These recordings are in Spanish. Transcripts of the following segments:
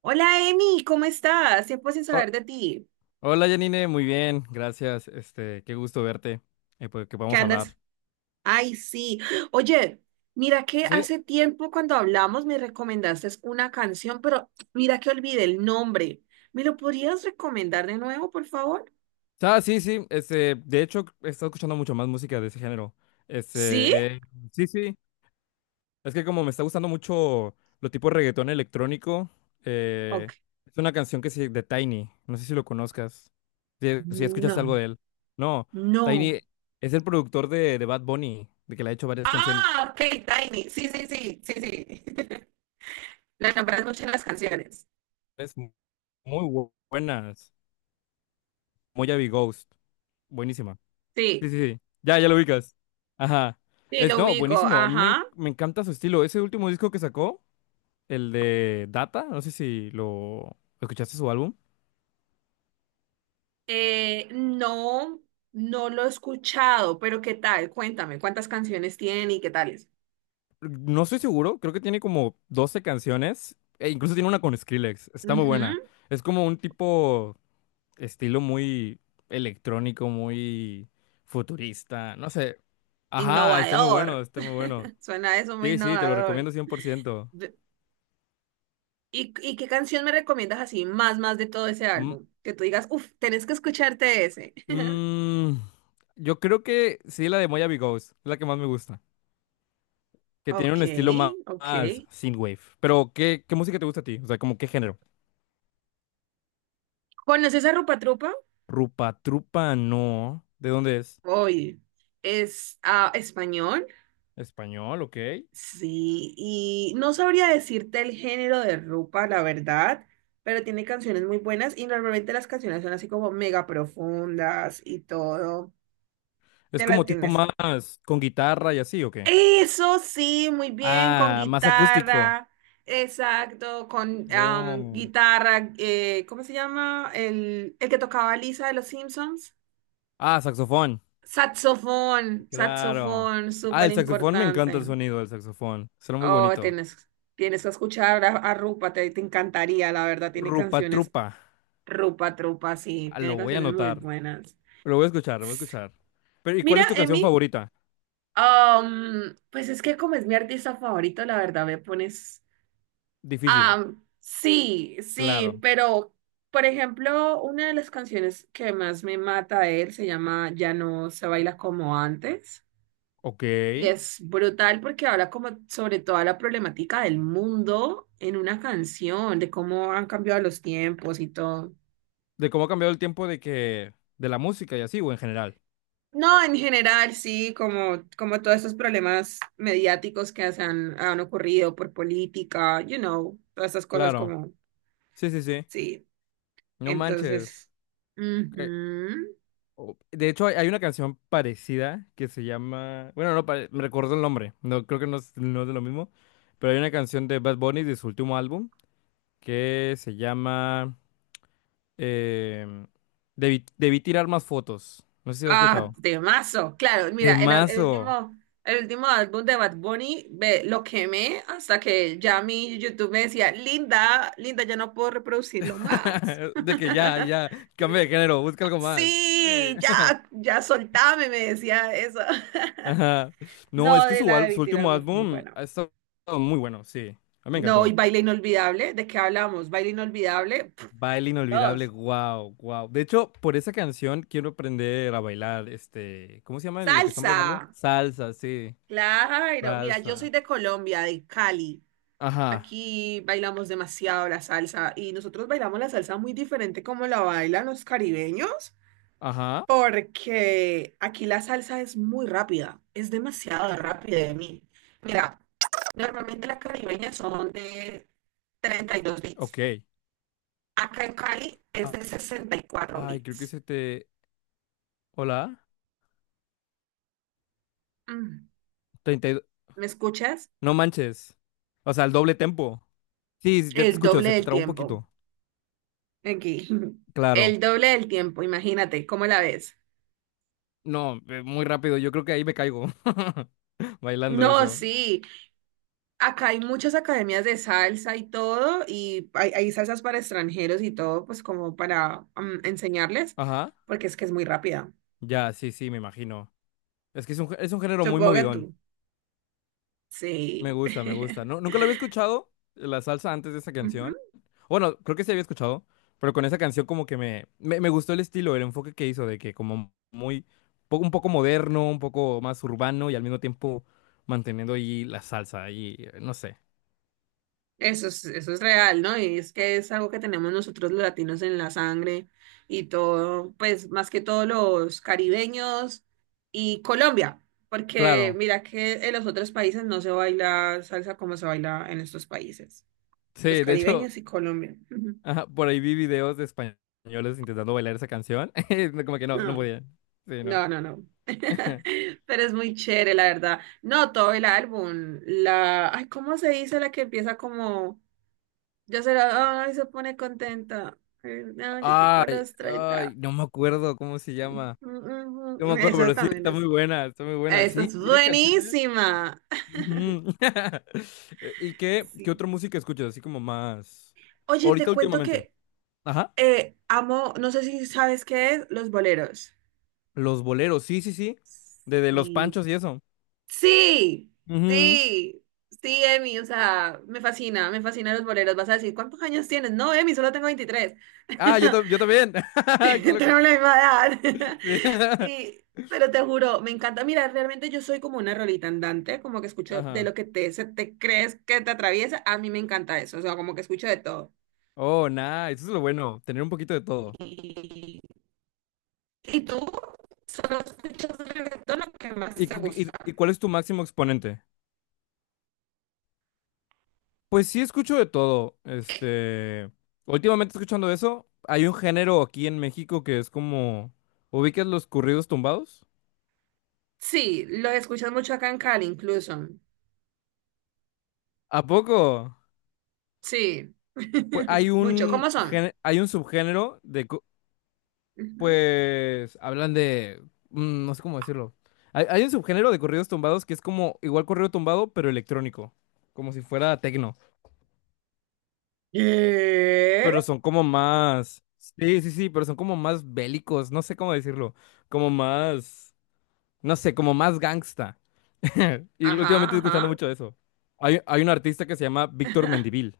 Hola Emi, ¿cómo estás? Tiempo sin Oh, saber de ti. hola Janine, muy bien, gracias. Qué gusto verte. Que ¿Qué podamos andas? hablar. Ay, sí. Oye, mira que Sí, hace tiempo cuando hablamos me recomendaste una canción, pero mira que olvidé el nombre. ¿Me lo podrías recomendar de nuevo, por favor? Sí, sí. De hecho, he estado escuchando mucho más música de ese género. ¿Sí? Este, eh, sí, sí. Es que como me está gustando mucho lo tipo reggaetón electrónico, eh, Ok. es una canción que se de Tiny. No sé si lo conozcas. Si, si escuchas algo No, de él. No, no. Tiny es el productor de Bad Bunny, de que le ha hecho varias canciones Ah, ok, Tiny. Sí, sí, sí, sí, sí. La nombras mucho en las canciones. muy buenas. Moya Ghost, buenísima. Sí, Sí, sí, sí. Ya, ya lo ubicas. Ajá. sí, Es, lo no, ubico. buenísimo. A mí me, en- Ajá. Me encanta su estilo. Ese último disco que sacó, el de Data, no sé si lo escuchaste su álbum. No, no lo he escuchado, pero ¿qué tal? Cuéntame, ¿cuántas canciones tiene y qué tal es? No estoy seguro, creo que tiene como 12 canciones. E incluso tiene una con Skrillex. Está muy buena. Ujú. Es como un tipo estilo muy electrónico, muy futurista. No sé. Ajá, está muy bueno, Innovador. está muy bueno. Suena eso muy Sí, sí, te lo innovador. recomiendo cien por ciento. De- ¿Y, qué canción me recomiendas así, más de todo ese Mm, álbum? Que tú digas, uff, tenés que escucharte ese. Mm, yo creo que sí, la de Moyavi Ghost, es la que más me gusta. Que tiene Ok, un estilo más, ok. más synthwave. Pero, ¿qué, qué música te gusta a ti? O sea, ¿como qué género? ¿Conoces a Rupa Trupa? Rupa Trupa, no. ¿De dónde es? Oye, es español. Español, ok. Sí, y no sabría decirte el género de Rupa, la verdad, pero tiene canciones muy buenas y normalmente las canciones son así como mega profundas y todo. ¿Es Te la como tipo tienes. más con guitarra y así, o qué? Eso sí, muy bien, con Ah, más acústico. guitarra, exacto, con Oh. guitarra, ¿cómo se llama? El que tocaba Lisa de los Simpsons. Ah, saxofón. Saxofón, Claro. saxofón, Ah, súper el saxofón, me importante. encanta el sonido del saxofón. Suena muy Oh, bonito. tienes, tienes que escuchar a Rupa, te encantaría, la verdad, tiene Rupa canciones, Trupa. Rupa Trupa, sí, Ah, tiene lo voy a canciones muy anotar. buenas. Lo voy a escuchar, lo voy a escuchar. Pero, ¿y cuál Mira, es tu canción Emi, favorita? Pues es que como es mi artista favorito, la verdad me pones... Difícil. Ah, sí, sí, Claro. pero, por ejemplo, una de las canciones que más me mata de él se llama Ya no se baila como antes. Ok. Y De es brutal porque habla como sobre toda la problemática del mundo en una canción, de cómo han cambiado los tiempos y todo. cómo ha cambiado el tiempo de que... de la música y así, o en general. No, en general, sí, como, como todos estos problemas mediáticos que han ocurrido por política, you know, todas esas cosas Claro. como, Sí, sí, sí. sí, No entonces, manches. Que- ujú. De hecho, hay una canción parecida que se llama... Bueno, no, me recuerdo el nombre. No, creo que no es, no es de lo mismo. Pero hay una canción de Bad Bunny de su último álbum que se llama... em, debí tirar más fotos. No sé si la has Ah, escuchado. temazo. Claro, mira, Temazo. El último álbum de Bad Bunny, ve, lo quemé hasta que ya mi YouTube me decía, Linda, Linda, ya no puedo reproducirlo más. De que ya, ya, cambia de género, busca algo más. Sí, Sí. ya, ya soltame, me decía eso. Ajá. No, No, es que de su, la debí su tirar último muy, muy álbum buena. ha estado muy bueno, sí. A mí me No, y encantó. baile inolvidable, ¿de qué hablamos? Baile inolvidable, pf, Baile inolvidable, dos. wow, wow. De hecho, por esa canción quiero aprender a bailar, este, ¿cómo se llama lo que están bailando? Salsa. Salsa, sí, Claro, mira, yo soy salsa. de Colombia, de Cali. Ajá, Aquí bailamos demasiado la salsa y nosotros bailamos la salsa muy diferente como la bailan los caribeños, ajá, porque aquí la salsa es muy rápida, es demasiado rápida de mí. Mira, normalmente las caribeñas son de 32 bits. ok. Acá en Cali es A- de 64 Ay, creo que bits. se te... Hola, Mm, 32... ¿me escuchas? No manches. O sea, el doble tempo. Sí, sí, ya te El escucho, doble se te del trabó un tiempo. poquito. Aquí. Claro. El doble del tiempo, imagínate, ¿cómo la ves? No, muy rápido, yo creo que ahí me caigo bailando No, eso. sí. Acá hay muchas academias de salsa y todo, y hay salsas para extranjeros y todo, pues como para enseñarles, Ajá. porque es que es muy rápida. Ya, sí, sí, me imagino. Es que es un, es un género muy Supongo que movidón. tú. Me Sí. gusta, me gusta. No, nunca lo había escuchado, la salsa antes de esa canción. Ujú. Bueno, creo que sí había escuchado, pero con esa canción como que me gustó el estilo, el enfoque que hizo de que como muy, un poco moderno, un poco más urbano y al mismo tiempo manteniendo ahí la salsa y no sé. Eso es real, ¿no? Y es que es algo que tenemos nosotros los latinos en la sangre y todo, pues más que todos los caribeños y Colombia, porque Claro. mira que en los otros países no se baila salsa como se baila en estos países, los Sí, de hecho, caribeños y Colombia. Ujú. ajá, por ahí vi videos de españoles intentando bailar esa canción. Como que no, no Ah. podían. Sí, no. No, no, no. Pero es muy chévere, la verdad. No, todo el álbum. La. Ay, ¿cómo se dice la que empieza como? Yo se la. Ay, se pone contenta. Ay, no, yo chico a Ay, los ay, 30. no me acuerdo cómo se llama. No me acuerdo, Eso es pero sí, también está muy es. buena, está muy buena. Esa Sí, es tiene canciones. buenísima. Ujú. ¿Y qué, qué Sí. otra música escuchas? Así como más. Oye, te Ahorita cuento últimamente. que Ajá. Amo, no sé si sabes qué es, los boleros. Los boleros, sí, sí, sí. De los Sí, panchos y eso. sí, Ujú. sí, sí, Emi, o sea, me fascinan los boleros. Vas a decir, ¿cuántos años tienes? No, Emi, solo tengo 23. Ah, yo, yo también. Qué loco. Tenemos la misma edad. Sí. Y, pero te juro, me encanta. Mira, realmente yo soy como una rolita andante, como que escucho de Ajá. lo que te, se te crees que te atraviesa. A mí me encanta eso, o sea, como que escucho de todo. Oh, nice. Eso es lo bueno, tener un poquito de todo. ¿Y, y tú? ¿Solo escuchas reggaetón o qué más ¿Y, te gusta? y cuál es tu máximo exponente? Pues sí, escucho de todo. Últimamente escuchando eso, hay un género aquí en México que es como, ¿ubicas los corridos tumbados? Sí, lo escuchas mucho acá en Cali, incluso. ¿A poco? Sí, Pues hay mucho. un ¿Cómo son? Hay un subgénero de, Ujú. pues, hablan de, no sé cómo decirlo. Hay un subgénero de corridos tumbados que es como igual corrido tumbado, pero electrónico, como si fuera tecno. ¿Qué? Pero son como más, sí, sí, sí, pero son como más bélicos, no sé cómo decirlo, como más, no sé, como más gangsta. Y Ajá, últimamente estoy escuchando ajá. mucho eso. Hay un artista que se llama Víctor Mendivil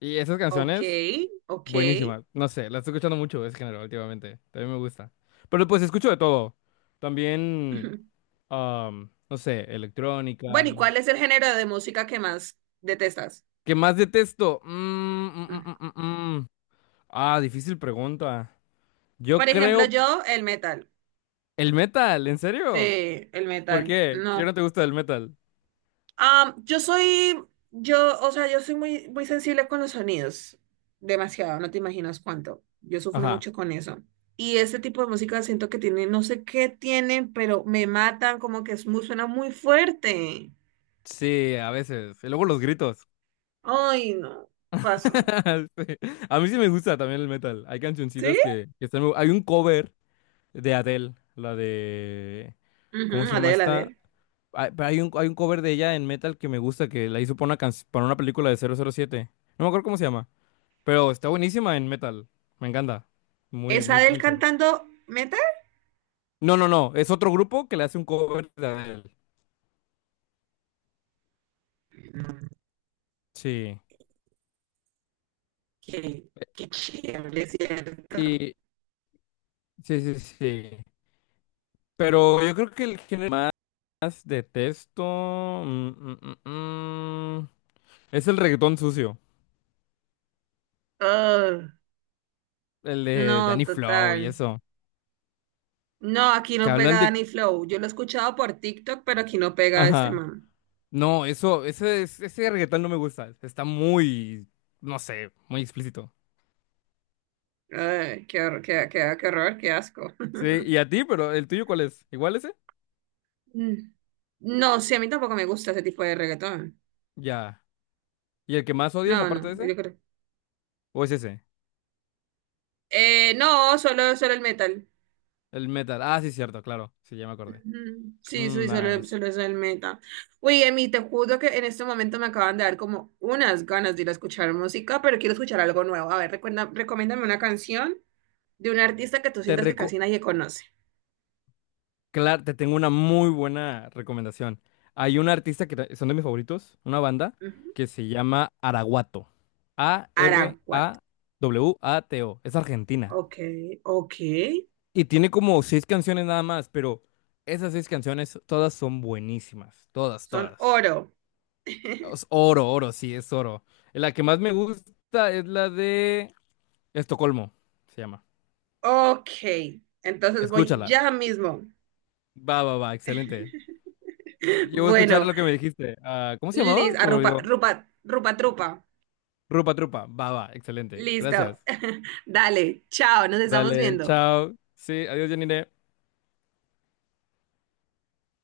y esas Ok, canciones, ok. buenísimas, no sé, las estoy escuchando mucho ese género últimamente, también me gusta. Pero pues escucho de todo, también, Ujú. No sé, electrónica. Bueno, ¿y cuál es el género de música que más detestas? ¿Qué más detesto? Mm. Mm. Ah, difícil pregunta. Por Yo ejemplo, creo. yo, el metal. ¿El metal? ¿En serio? Sí, el ¿Por metal. qué? ¿Qué No, no te gusta del metal? Ah, yo soy, yo, o sea, yo soy muy, muy sensible con los sonidos, demasiado, no te imaginas cuánto. Yo sufro Ajá. mucho con eso. Y este tipo de música siento que tiene, no sé qué tienen, pero me matan, como que es muy, suena muy fuerte. Sí, a veces. Y luego los gritos. Ay, no, paso. Sí. A mí sí me gusta también el metal. Hay ¿Sí? cancioncitas que están... hay un cover de Adele, la de... ¿Cómo Ujú, se llama Adele, esta? Adele. Hay, pero hay un cover de ella en metal que me gusta, que la hizo para una, para una película de 007. No me acuerdo cómo se llama, pero está buenísima en metal. Me encanta. Muy, ¿Es muy, Adele muy chida. cantando metal? No, no, no. Es otro grupo que le hace un cover de Adele. Mm. Sí. Qué, qué chévere, ¿cierto? Sí, sí, sí. Pero yo creo que el género que más detesto mm, mm, mm, mm, es el reggaetón sucio, Ah, el de no, Danny Flow y total. eso, No, aquí que no hablan pega de... Danny Flow. Yo lo he escuchado por TikTok, pero aquí no pega este Ajá. man. No, eso, ese, ese reggaetón no me gusta, está muy, no sé, muy explícito. Ay, qué horror, qué, qué, qué horror, qué asco. Sí, y a ti, pero ¿el tuyo cuál es? ¿Igual ese? Mm. No, sí, a mí tampoco me gusta ese tipo de reggaetón. Ya. ¿Y el que más odias No, aparte de no, ese? yo creo. ¿O es ese? No, solo, solo el metal. El metal. Ah, sí, cierto, claro, sí, ya me acordé. Ujú. Sí, Mm, sí, solo, nice. solo es el metal. Oye, Emi, te juro que en este momento me acaban de dar como unas ganas de ir a escuchar música, pero quiero escuchar algo nuevo. A ver, recuerda, recomiéndame una canción de un artista que tú Te sientas que reco... casi nadie conoce. Claro, te tengo una muy buena recomendación. Hay un artista que son de mis favoritos, una banda Ujú. que se llama Araguato. Araguat. ARAWATO. Es argentina. Ok, ok. Y tiene como seis canciones nada más, pero esas seis canciones todas son buenísimas. Todas, Son todas. oro. Es oro, oro, sí, es oro. La que más me gusta es la de Estocolmo, se llama. Ok. Entonces voy Escúchala. ya mismo. Va, va, va, excelente. Yo voy a escuchar Bueno, lo que me dijiste. Ah, ¿cómo se llamaba? listo. Se me Rupa, olvidó. rupa, rupa, trupa. Rupa trupa, va, va, excelente. Listo. Gracias. Dale, chao, nos estamos Dale, viendo. chao. Sí, adiós, Janine.